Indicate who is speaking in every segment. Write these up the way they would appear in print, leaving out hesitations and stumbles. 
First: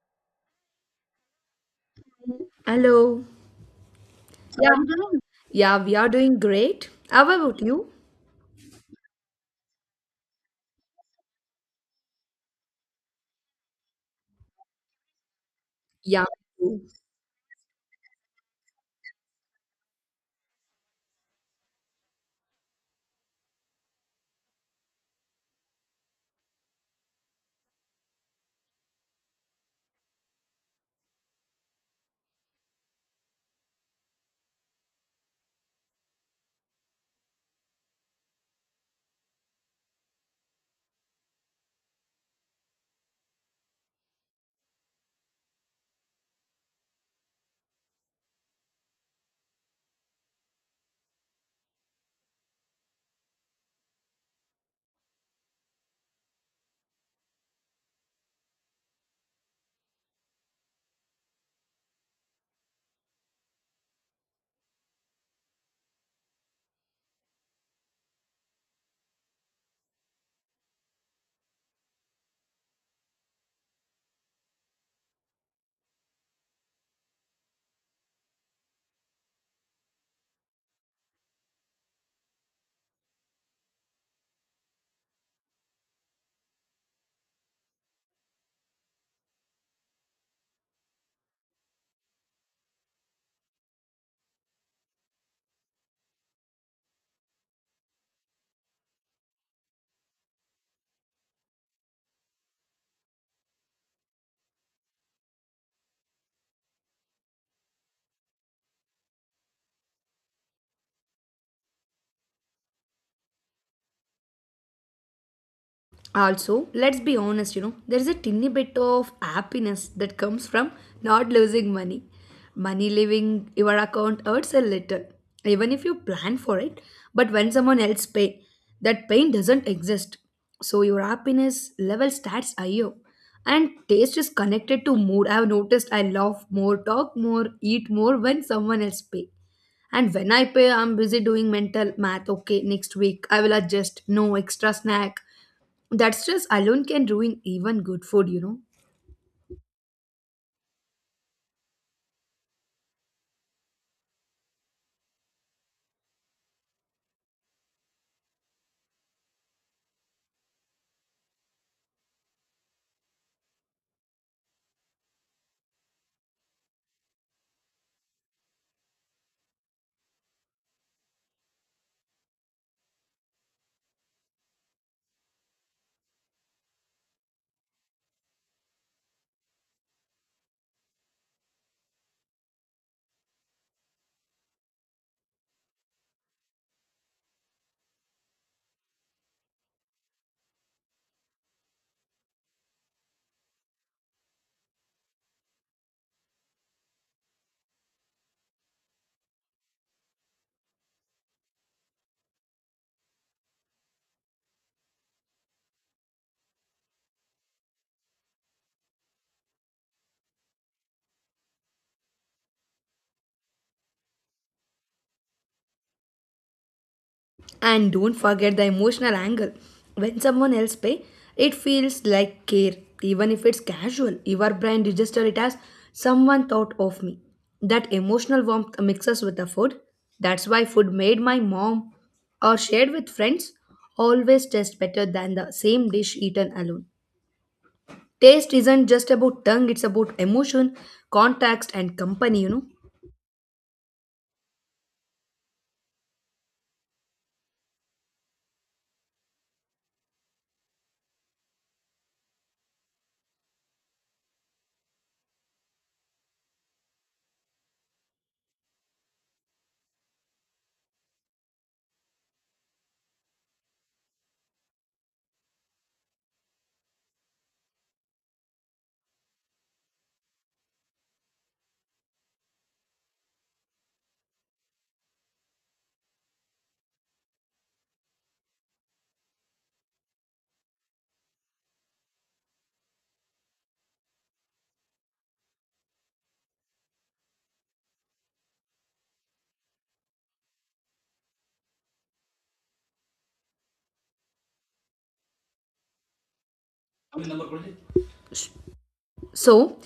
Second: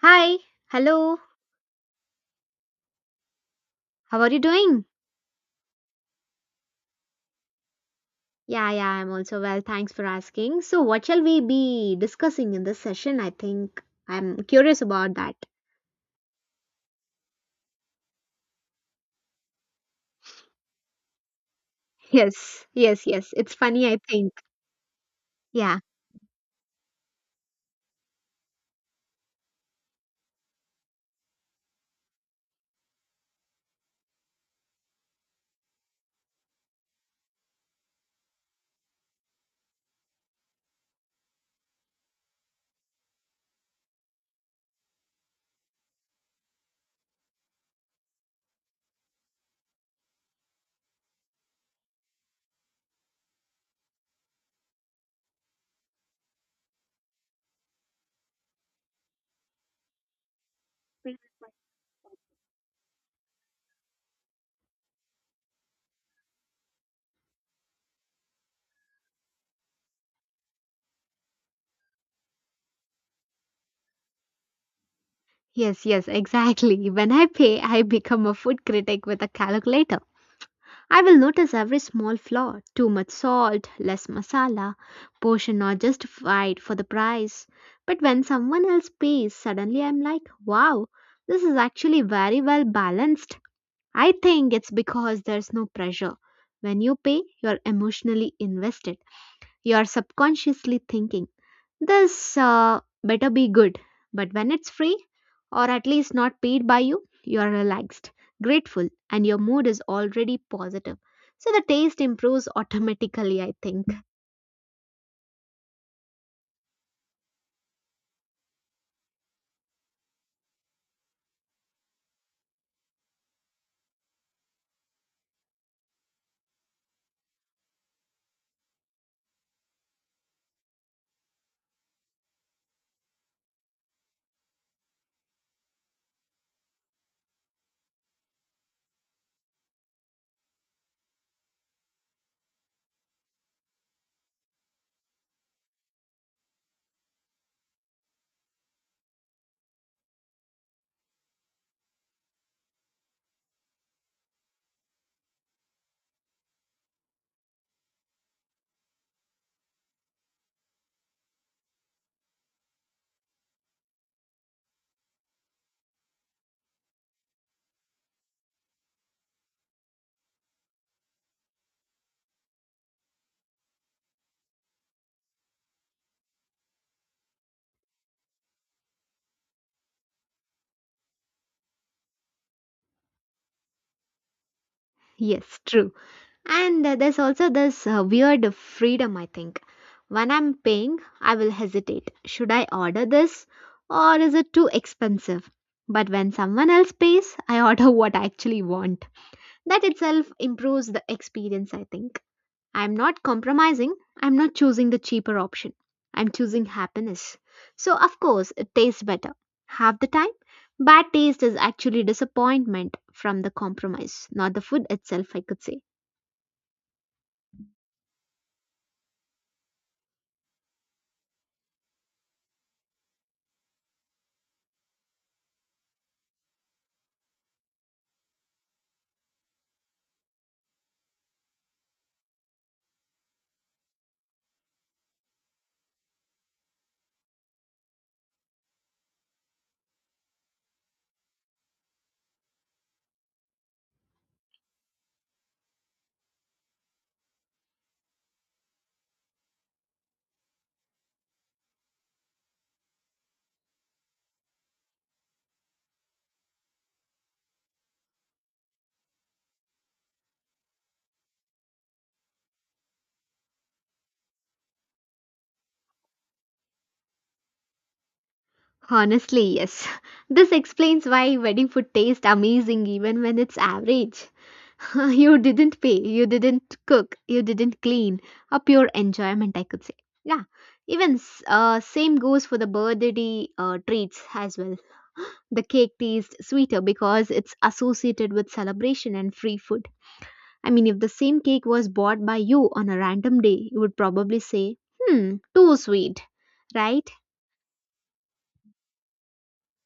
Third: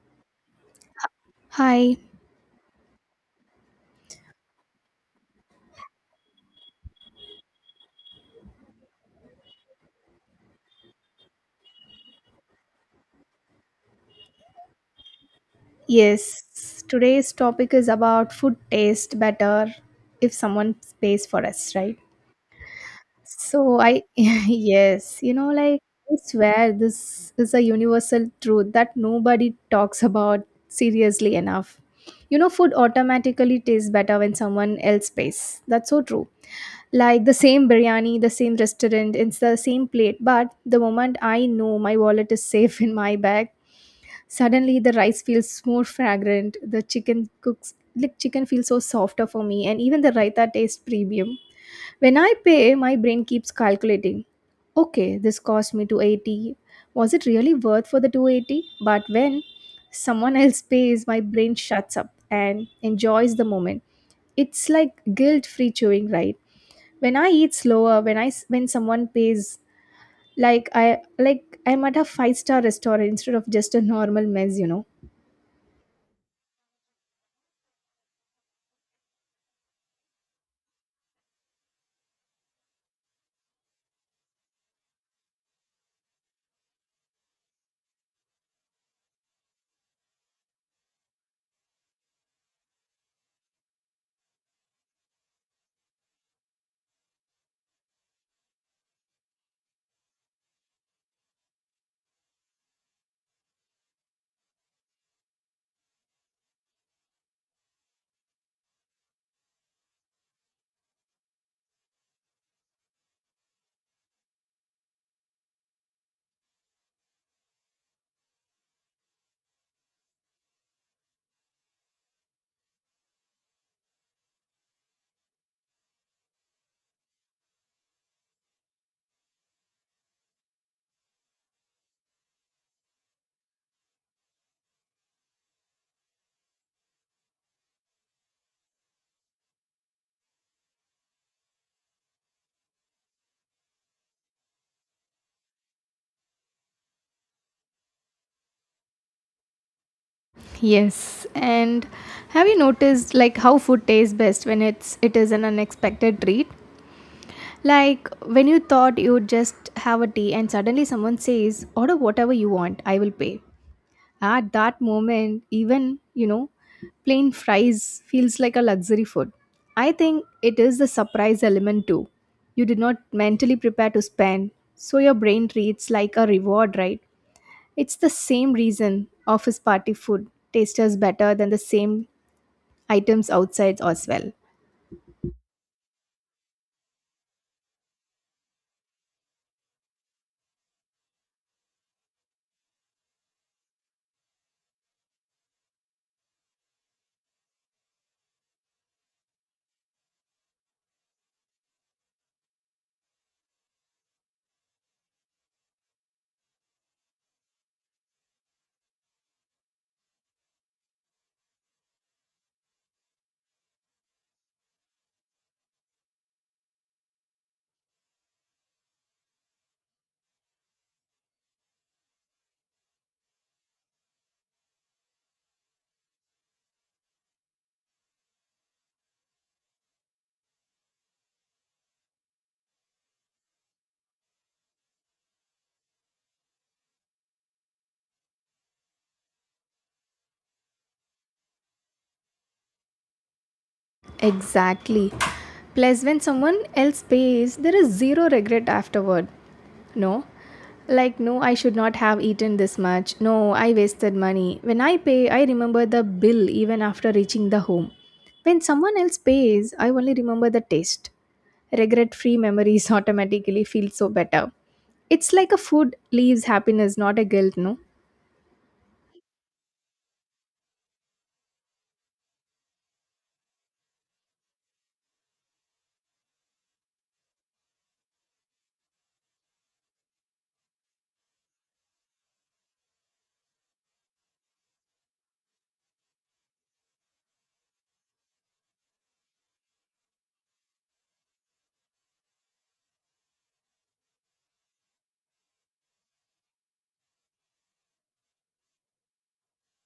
Speaker 1: Hi, hello,
Speaker 2: Hi,
Speaker 3: Hello.
Speaker 1: how are you
Speaker 3: Yeah.
Speaker 1: doing?
Speaker 3: Yeah, we are doing great. How about you?
Speaker 1: Yeah, yeah, I'm also well. Thanks for asking. So, what shall we be discussing in this session? I think I'm curious about that.
Speaker 3: Yeah.
Speaker 2: yes, today's topic is about food taste better if someone pays for us, right?
Speaker 1: Yes. It's
Speaker 2: So,
Speaker 1: funny, I
Speaker 2: I,
Speaker 1: think.
Speaker 2: yes, like
Speaker 1: Yeah,
Speaker 2: I swear this is a universal truth that nobody talks about seriously enough. You know, food automatically tastes better when someone else pays. That's so true. Like the same biryani, the same restaurant, it's the same plate, but the moment I know my wallet is safe in my bag, suddenly the rice feels more fragrant. The chicken cooks like chicken feels so softer for me, and even the raita tastes premium. When I pay, my brain keeps calculating. Okay, this cost me 280. Was it really worth for the 280? But when someone else pays, my brain shuts up and enjoys the moment. It's like guilt free chewing, right? When I eat slower when when someone pays, like I'm at a five-star restaurant instead of just a normal mess, you know.
Speaker 1: yes, yes, exactly. When I pay, I become a food critic with a calculator. I will notice every small flaw, too much salt, less masala, portion not justified for the price. But when someone else pays, suddenly I'm like, wow, this is actually very well balanced. I think it's because there's no pressure. When you pay, you're emotionally invested, you're subconsciously thinking. This better be good. But when it's free, or at least not paid by you, you're relaxed, grateful, and your mood is already positive. So the taste improves automatically, I think.
Speaker 3: Also, let's be honest, you know, there's a tiny bit of happiness that comes from not losing money. Money leaving your account hurts a little, even if you plan for it. But when someone else pay, that pain doesn't exist. So your happiness level starts higher. And taste is connected to mood. I've noticed I love more, talk more, eat more when someone else pay. And when I pay, I'm busy doing mental math. Okay, next week I will adjust. No extra snack. That stress alone can ruin even good food, you know.
Speaker 2: Yes, and have you noticed like how food tastes best when it is an unexpected treat? Like when you thought you'd just have a tea and suddenly someone says, "Order whatever you want, I will pay." At that moment, even, you know, plain fries feels like a luxury food. I think it is the surprise element too. You did not mentally prepare to spend, so your brain treats like a reward, right? It's the same reason office party food tastes better than the same items outside as well.
Speaker 1: Yes, true. And there's also this weird freedom, I think. When I'm paying, I will hesitate. Should I order this or is it too expensive? But when someone else pays, I order what I actually want. That itself improves the experience, I think. I'm not compromising. I'm not choosing the cheaper option. I'm choosing happiness. So, of course, it tastes better. Half the time, bad taste is actually disappointment from the compromise, not the food itself, I could say.
Speaker 3: And don't forget the emotional angle. When someone else pay, it feels like care. Even if it's casual, your brain register it as someone thought of me. That emotional warmth mixes with the food. That's why food made my mom or shared with friends always tastes better than the same dish eaten alone. Taste isn't just about tongue, it's about emotion, context, and company, you know.
Speaker 2: Exactly. Plus, when someone else pays, there is zero regret afterward. No? Like, no, I should not have eaten this much. No, I wasted money. When I pay, I remember the bill even after reaching the home. When someone else pays, I only remember the taste. Regret free memories automatically feel so better. It's like a food leaves happiness, not a guilt, no?
Speaker 1: Honestly, yes. This explains why wedding food tastes amazing even when it's average. you didn't pay, you didn't cook, you didn't clean. A pure enjoyment, I could say. Yeah, even same goes for the birthday treats as well. The cake tastes sweeter because it's associated with celebration and free food. I mean, if the same cake was bought by you on a random day, you would probably say, hmm, too sweet, right?
Speaker 3: So,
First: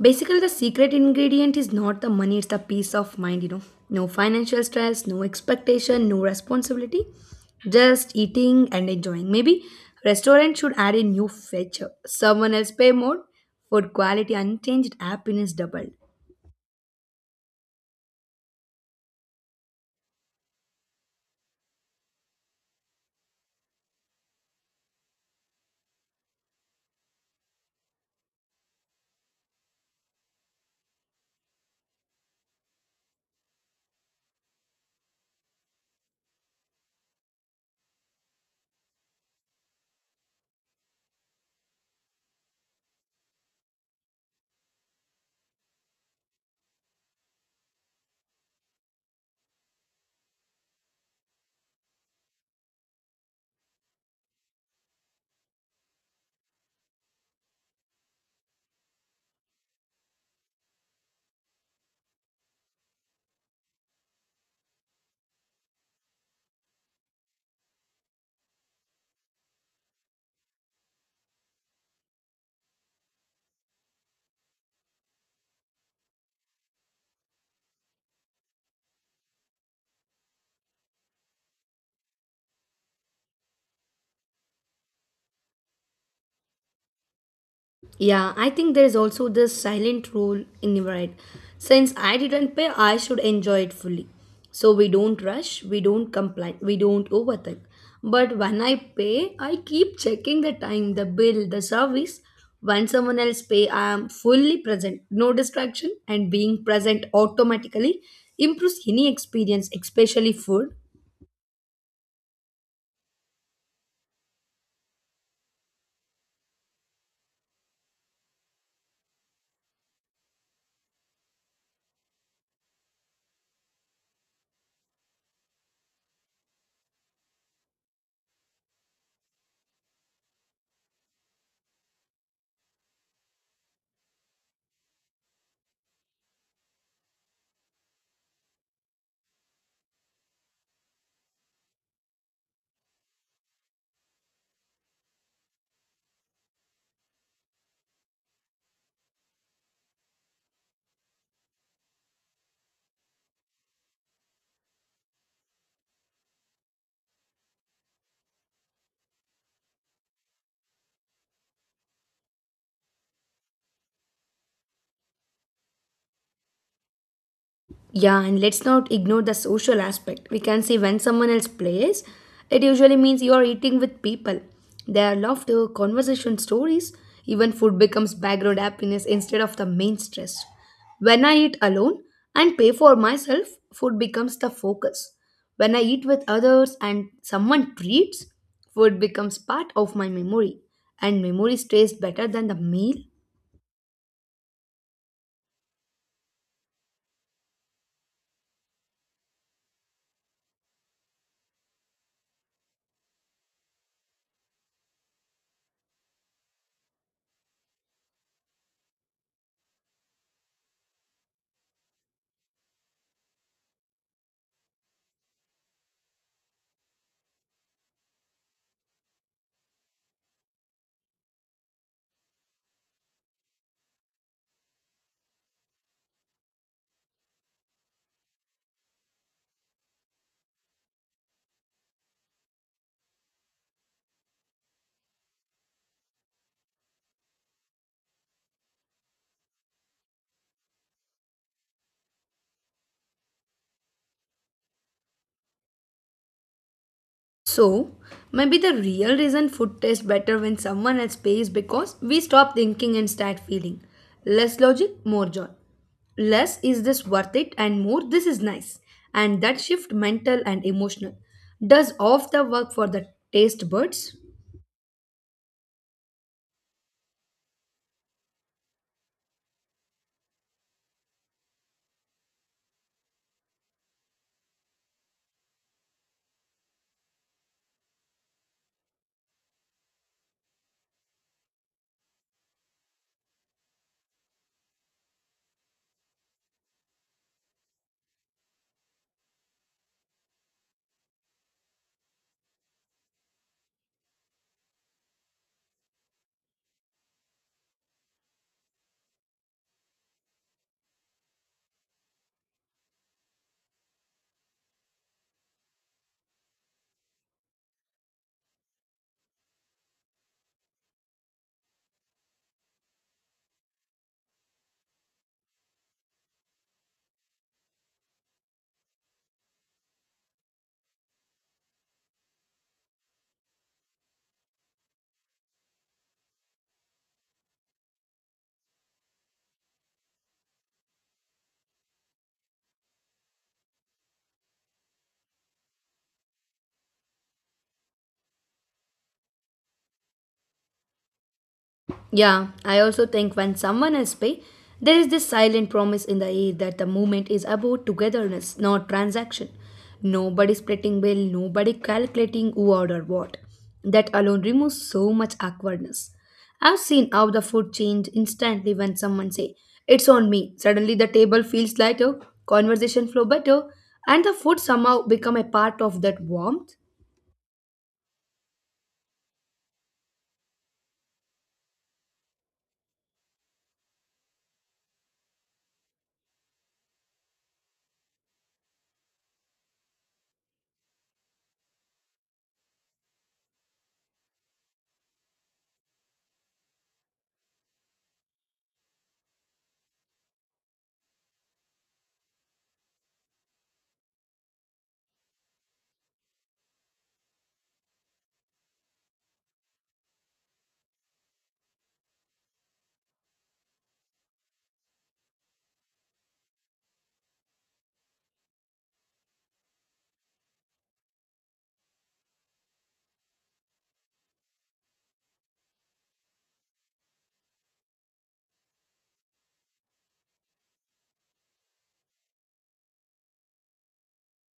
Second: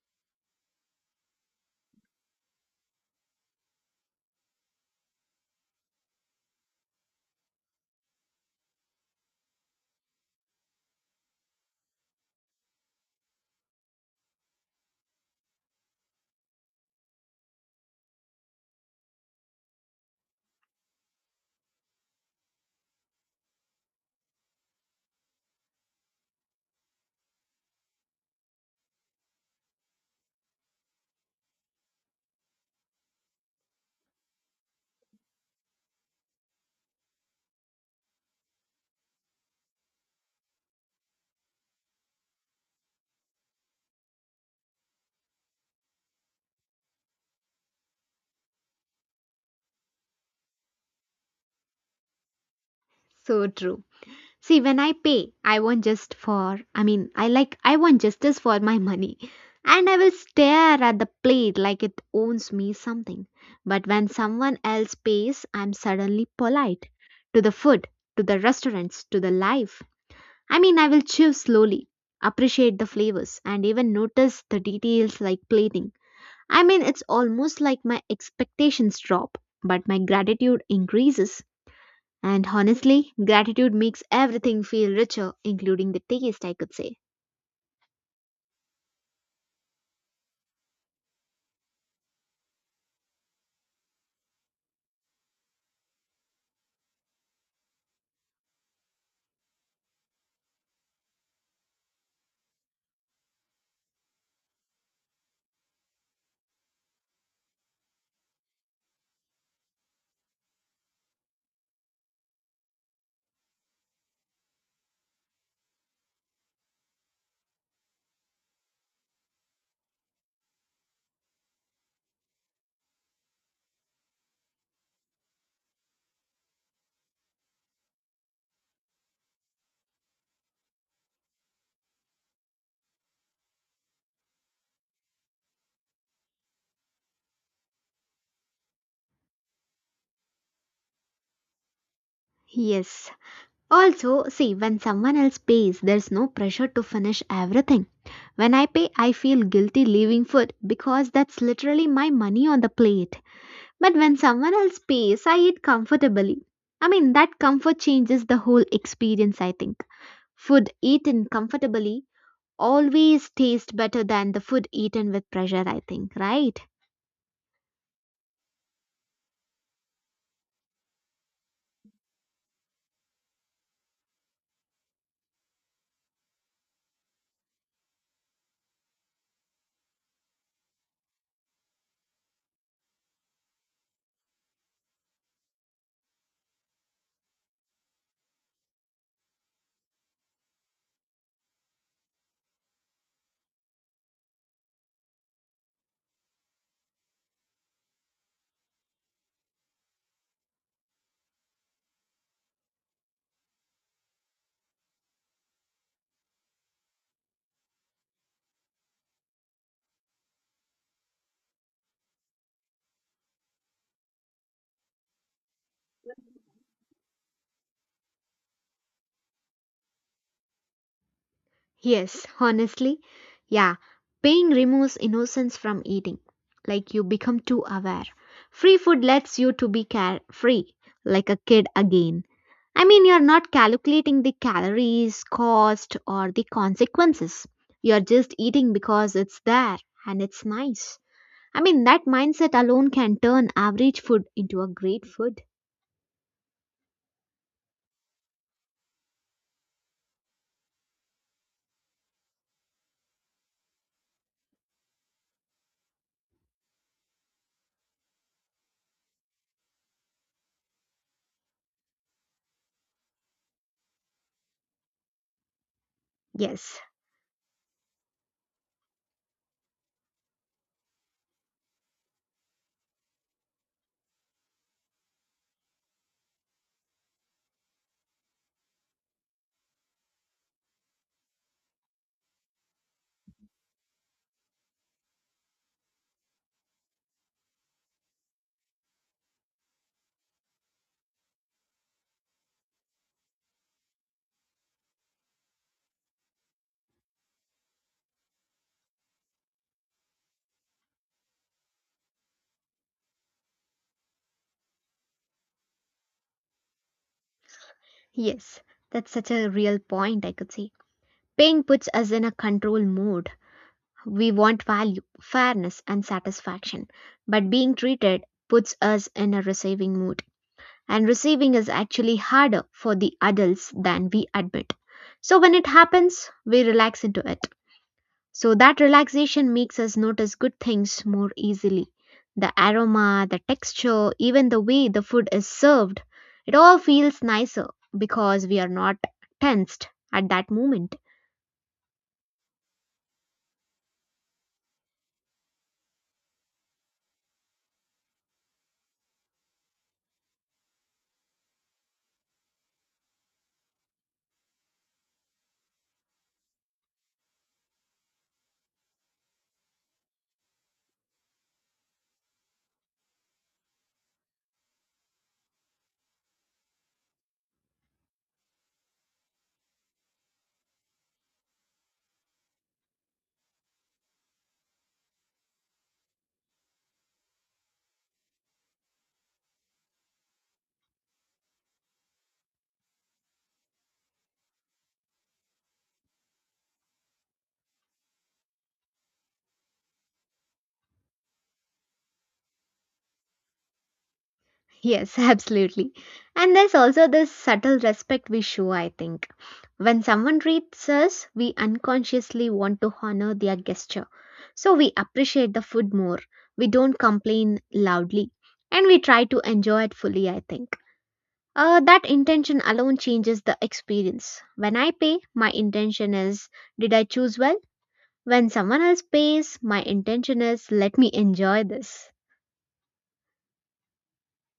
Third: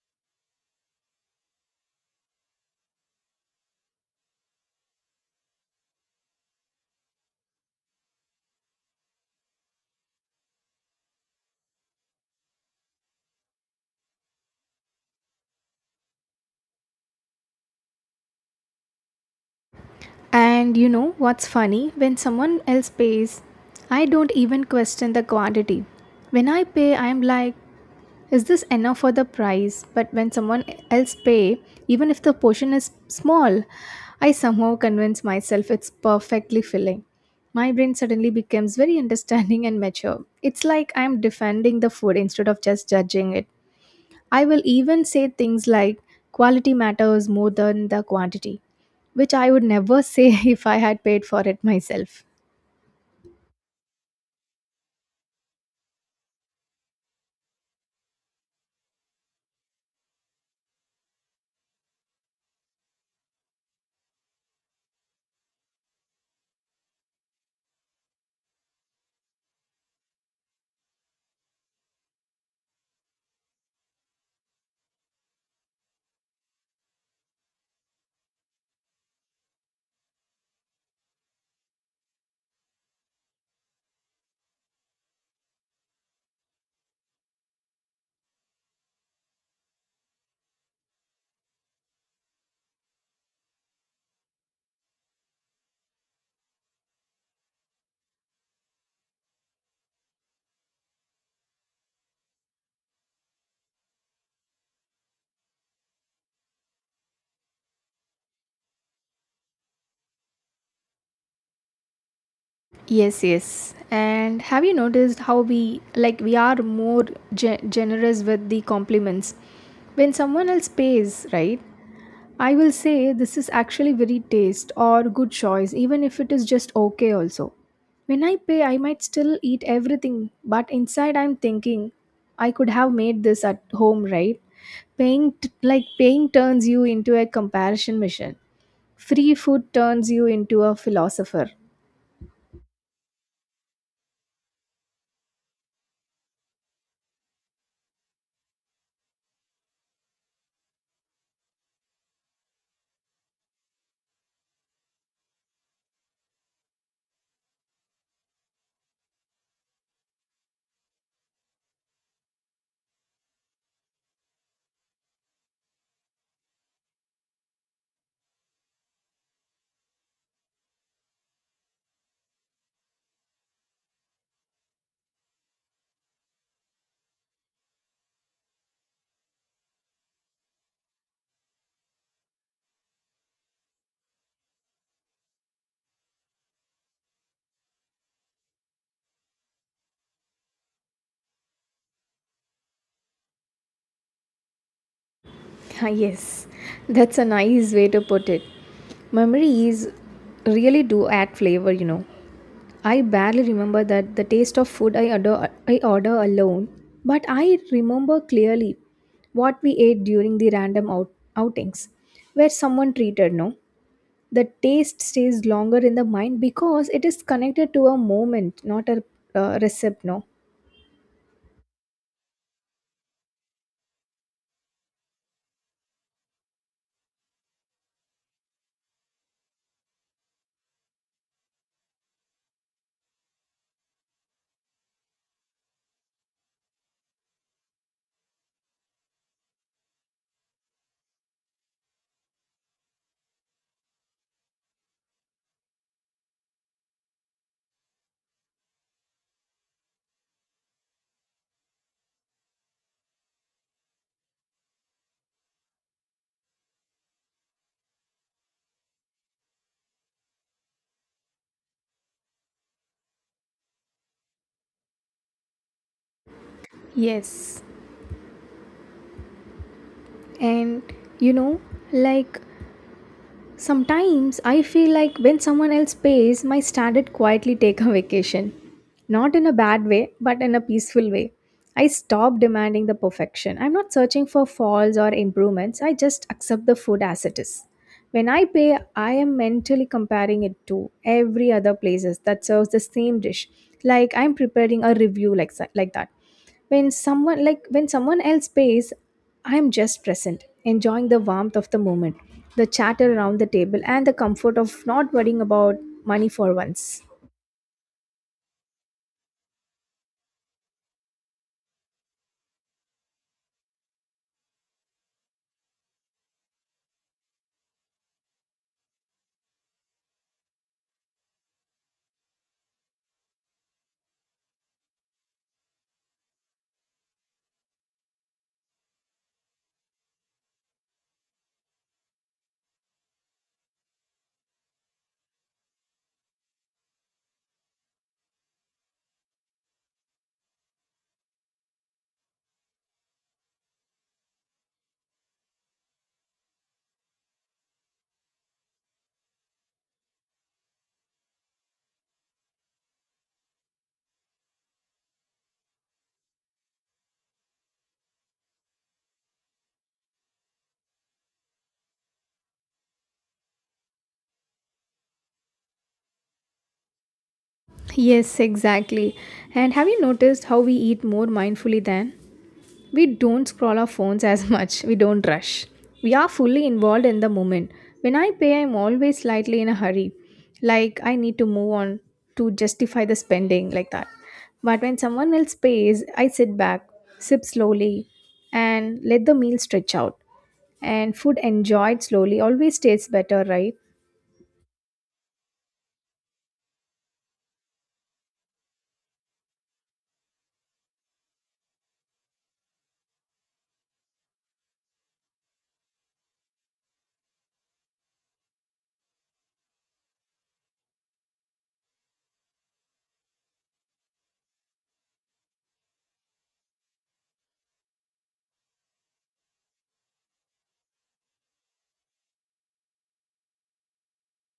Speaker 3: basically, the secret ingredient is not the money, it's the peace of mind, you know. No financial stress, no expectation, no responsibility, just eating and enjoying. Maybe restaurant should add a new feature someone else pay more, food quality unchanged, happiness doubled.
Speaker 2: And you know what's funny? When someone else pays, I don't even question the quantity. When I pay, I'm like, is this enough for the price? But when someone else pay, even if the portion is small, I somehow convince myself it's perfectly filling. My brain suddenly becomes very understanding and mature. It's like I'm defending the food instead of just judging it. I will even say things like quality matters more than the quantity, which I would never say if I had paid for it myself.
Speaker 1: So true. See, when I pay, I want I mean, I want justice for my money. And I will stare at the plate like it owns me something. But when someone else pays, I'm suddenly polite to the food, to the restaurants, to the life. I mean, I will chew slowly, appreciate the flavors, and even notice the details like plating. I mean, it's almost like my expectations drop, but my gratitude increases. And honestly, gratitude makes everything feel richer, including the taste, I could say.
Speaker 3: Yeah, I think there is also this silent rule in Nivarite. Since I didn't pay, I should enjoy it fully. So we don't rush, we don't complain, we don't overthink. But when I pay, I keep checking the time, the bill, the service. When someone else pay, I am fully present, no distraction, and being present automatically improves any experience, especially food.
Speaker 2: Yes, yes. And have you noticed how we are more generous with the compliments when someone else pays, right? I will say this is actually very taste or good choice, even if it is just okay also. When I pay, I might still eat everything, but inside I'm thinking I could have made this at home, right? Paying t- like Paying turns you into a comparison machine. Free food turns you into a philosopher.
Speaker 1: Yes. Also, see, when someone else pays, there's no pressure to finish everything. When I pay, I feel guilty leaving food because that's literally my money on the plate. But when someone else pays, I eat comfortably. I mean, that comfort changes the whole experience, I think. Food eaten comfortably always tastes better than the food eaten with pressure, I think, right?
Speaker 3: Yeah, and let's not ignore the social aspect. We can see when someone else plays, it usually means you are eating with people. There are laughter, conversation, stories. Even food becomes background happiness instead of the main stress. When I eat alone and pay for myself, food becomes the focus. When I eat with others and someone treats, food becomes part of my memory, and memory stays better than the meal.
Speaker 2: Ah, yes, that's a nice way to put it. Memories really do add flavor, you know. I barely remember that the taste of food I order alone, but I remember clearly what we ate during the outings where someone treated, no. The taste stays longer in the mind because it is connected to a moment, not a recipe, no.
Speaker 1: Yes, honestly, yeah. Pain removes innocence from eating. Like you become too aware. Free food lets you to be carefree, like a kid again. I mean, you're not calculating the calories, cost, or the consequences. You're just eating because it's there and it's nice. I mean, that mindset alone can turn average food into a great food.
Speaker 3: So, maybe the real reason food tastes better when someone else pays because we stop thinking and start feeling. Less logic, more joy. Less is this worth it and more this is nice. And that shift mental and emotional does off the work for the taste buds.
Speaker 1: Yes,
Speaker 2: Yes, and you know, like sometimes I feel like when someone else pays, my standard quietly take a vacation. Not in a bad way, but in a peaceful way. I stop demanding the perfection. I'm not searching for faults or improvements. I just accept the food as it is. When I pay, I am mentally comparing it to every other places that serves the same dish. Like I'm preparing a review like that when someone like when someone else pays, I am just present, enjoying the warmth of the moment, the chatter around the table, and the comfort of not worrying about money for once.
Speaker 1: yes, that's such a real point, I could say. Pain puts us in a control mode. We want value, fairness, and satisfaction, but being treated puts us in a receiving mood. And receiving is actually harder for the adults than we admit. So when it happens, we relax into it. So that relaxation makes us notice good things more easily. The aroma, the texture, even the way the food is served, it all feels nicer because we are not tensed at that moment.
Speaker 3: Yeah, I also think when someone is pay, there is this silent promise in the air that the movement is about togetherness, not transaction. Nobody splitting bill, nobody calculating who ordered what. That alone removes so much awkwardness. I've seen how the food change instantly when someone say, "It's on me." Suddenly the table feels lighter, conversation flow better, and the food somehow become a part of that warmth.
Speaker 2: Yes, exactly. And have you noticed how we eat more mindfully then? We don't scroll our phones as much, we don't rush. We are fully involved in the moment. When I pay, I'm always slightly in a hurry, like I need to move on to justify the spending, like that. But when someone else pays, I sit back, sip slowly, and let the meal stretch out. And food enjoyed slowly always tastes better, right?
Speaker 1: Yes, absolutely. And there's also this subtle respect we show, I think. When someone treats us, we unconsciously want to honor their gesture. So we appreciate the food more. We don't complain loudly. And we try to enjoy it fully, I think. That intention alone changes the experience. When I pay, my intention is, did I choose well? When someone else pays, my intention is, let me enjoy this,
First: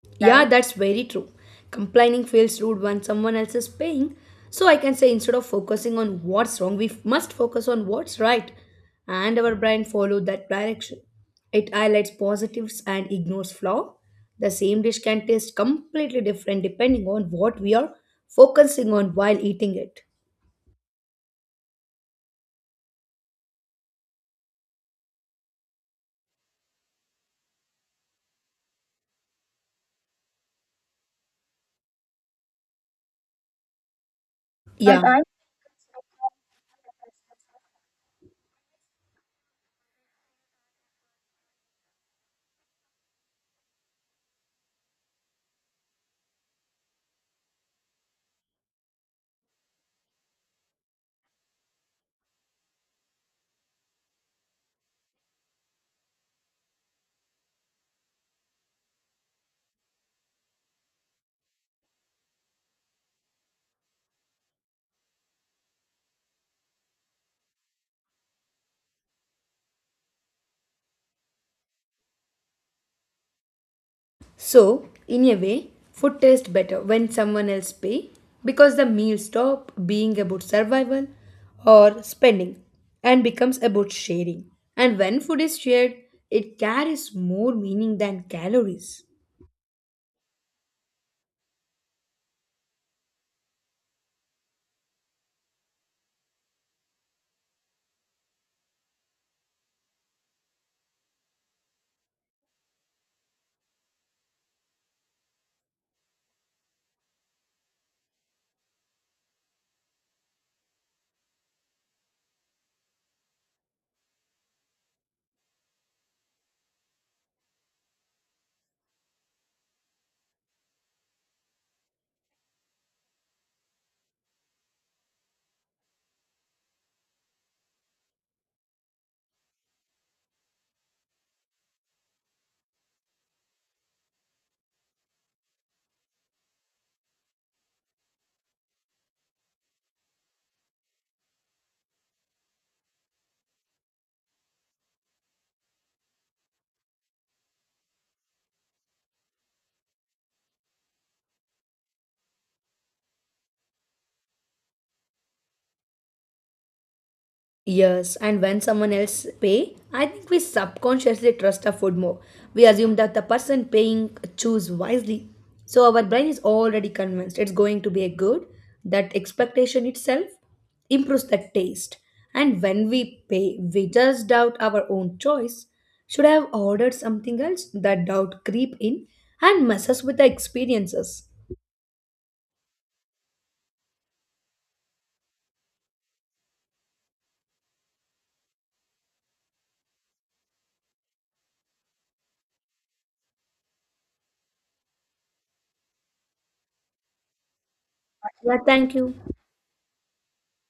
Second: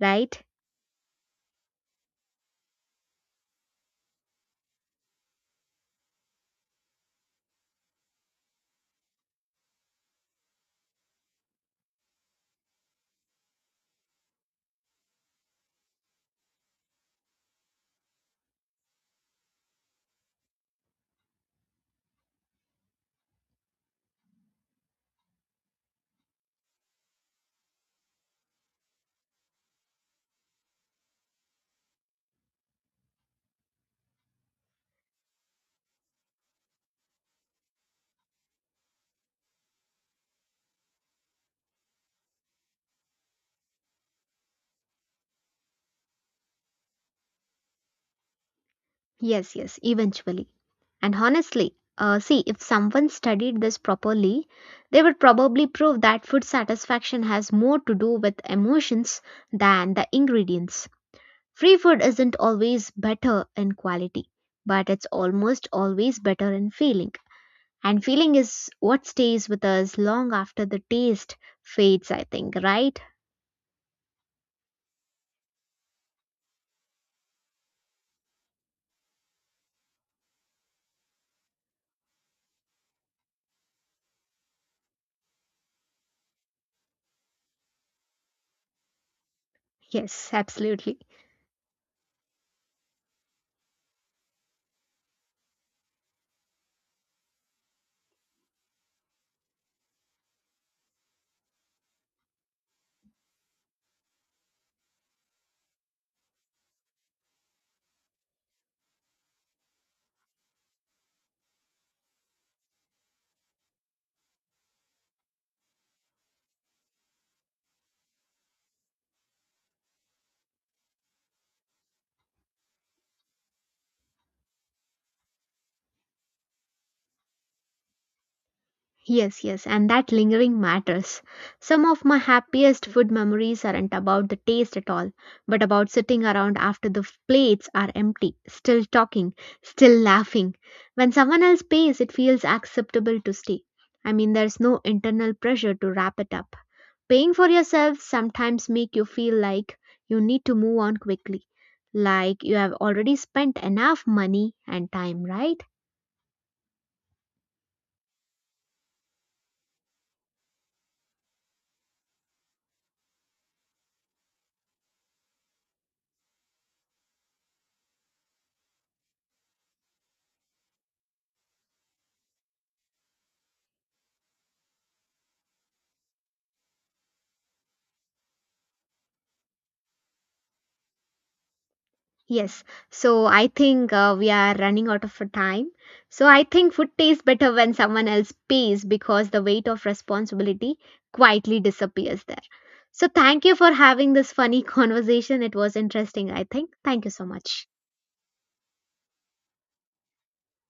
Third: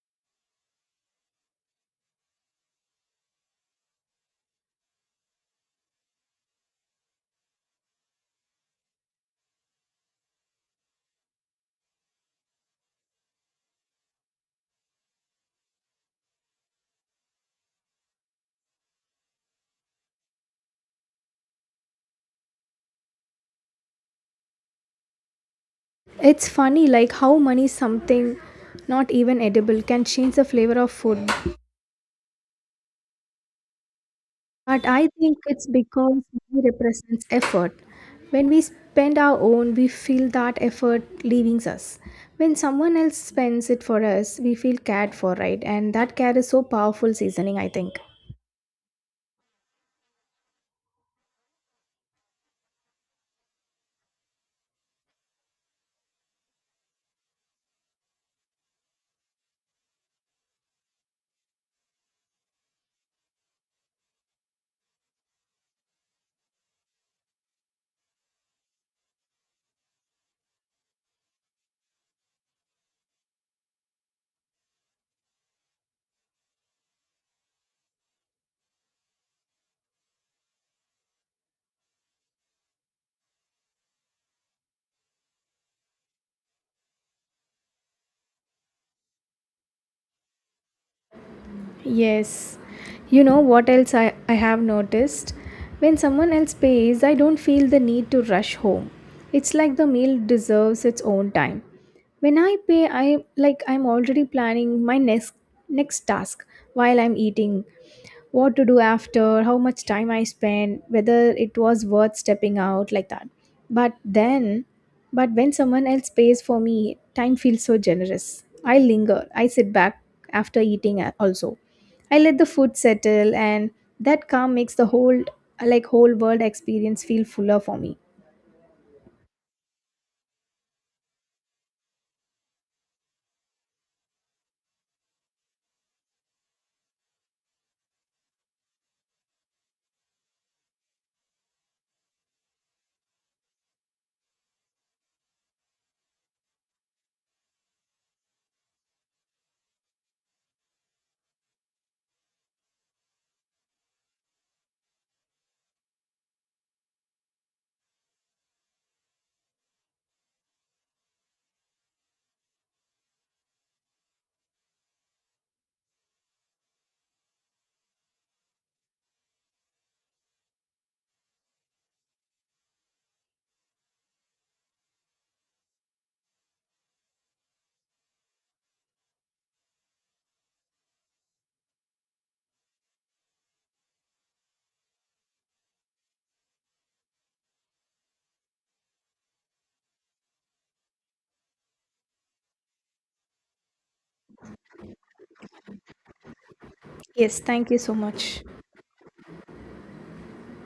Speaker 1: right?
Speaker 3: Yeah, that's very true. Complaining feels rude when someone else is paying. So I can say instead of focusing on what's wrong, we must focus on what's right. And our brain follows that direction. It highlights positives and ignores flaw. The same dish can taste completely different depending on what we are focusing on while eating it.
Speaker 2: It's funny like how money, something not even edible, can change the flavor of food.
Speaker 3: And
Speaker 2: But I
Speaker 3: yeah.
Speaker 2: think it's because money represents effort. When we spend our own, we feel that effort leaving us. When someone else spends it for us, we feel cared for, right? And that care is so powerful seasoning, I think.
Speaker 1: Yes, yes, eventually. And honestly, see, if someone studied this properly, they would probably prove that food satisfaction has more to do with emotions than the ingredients. Free food isn't always better in quality, but it's almost always better in feeling. And feeling is what stays with us long after the taste fades, I think, right?
Speaker 3: So, in a way, food tastes better when someone else pays because the meal stops being about survival or spending and becomes about sharing. And when food is shared, it carries more meaning than calories.
Speaker 1: Yes, absolutely.
Speaker 2: Yes. You know what else I have noticed? When someone else pays, I don't feel the need to rush home. It's like the meal deserves its own time. When I pay, I like I'm already planning my next task while I'm eating, what to do after, how much time I spent, whether it was worth stepping out like that. But then, but when someone else pays for me, time feels so generous. I linger, I sit back after also. I let the food settle, and that calm makes the whole world experience feel fuller for me.
Speaker 1: Yes, yes, and that lingering matters. Some of my happiest food memories aren't about the taste at all, but about sitting around after the plates are empty, still talking, still laughing. When someone else pays, it feels acceptable to stay. I mean, there's no internal pressure to wrap it up. Paying for yourself sometimes make you feel like you need to move on quickly, like you have already spent enough money and time, right?
Speaker 3: Yes, and when someone else pay, I think we subconsciously trust our food more. We assume that the person paying choose wisely. So our brain is already convinced it's going to be a good. That expectation itself improves the taste. And when we pay, we just doubt our own choice. Should I have ordered something else? That doubt creep in and messes with the experiences.
Speaker 1: Yes, so I think we are running out of time. So I think food tastes better when someone else pays because the weight of responsibility quietly disappears there. So thank you for having this funny conversation. It was interesting, I think. Thank you so
Speaker 2: Yes,
Speaker 1: much.
Speaker 2: thank you so much.
Speaker 3: Yeah, thank you.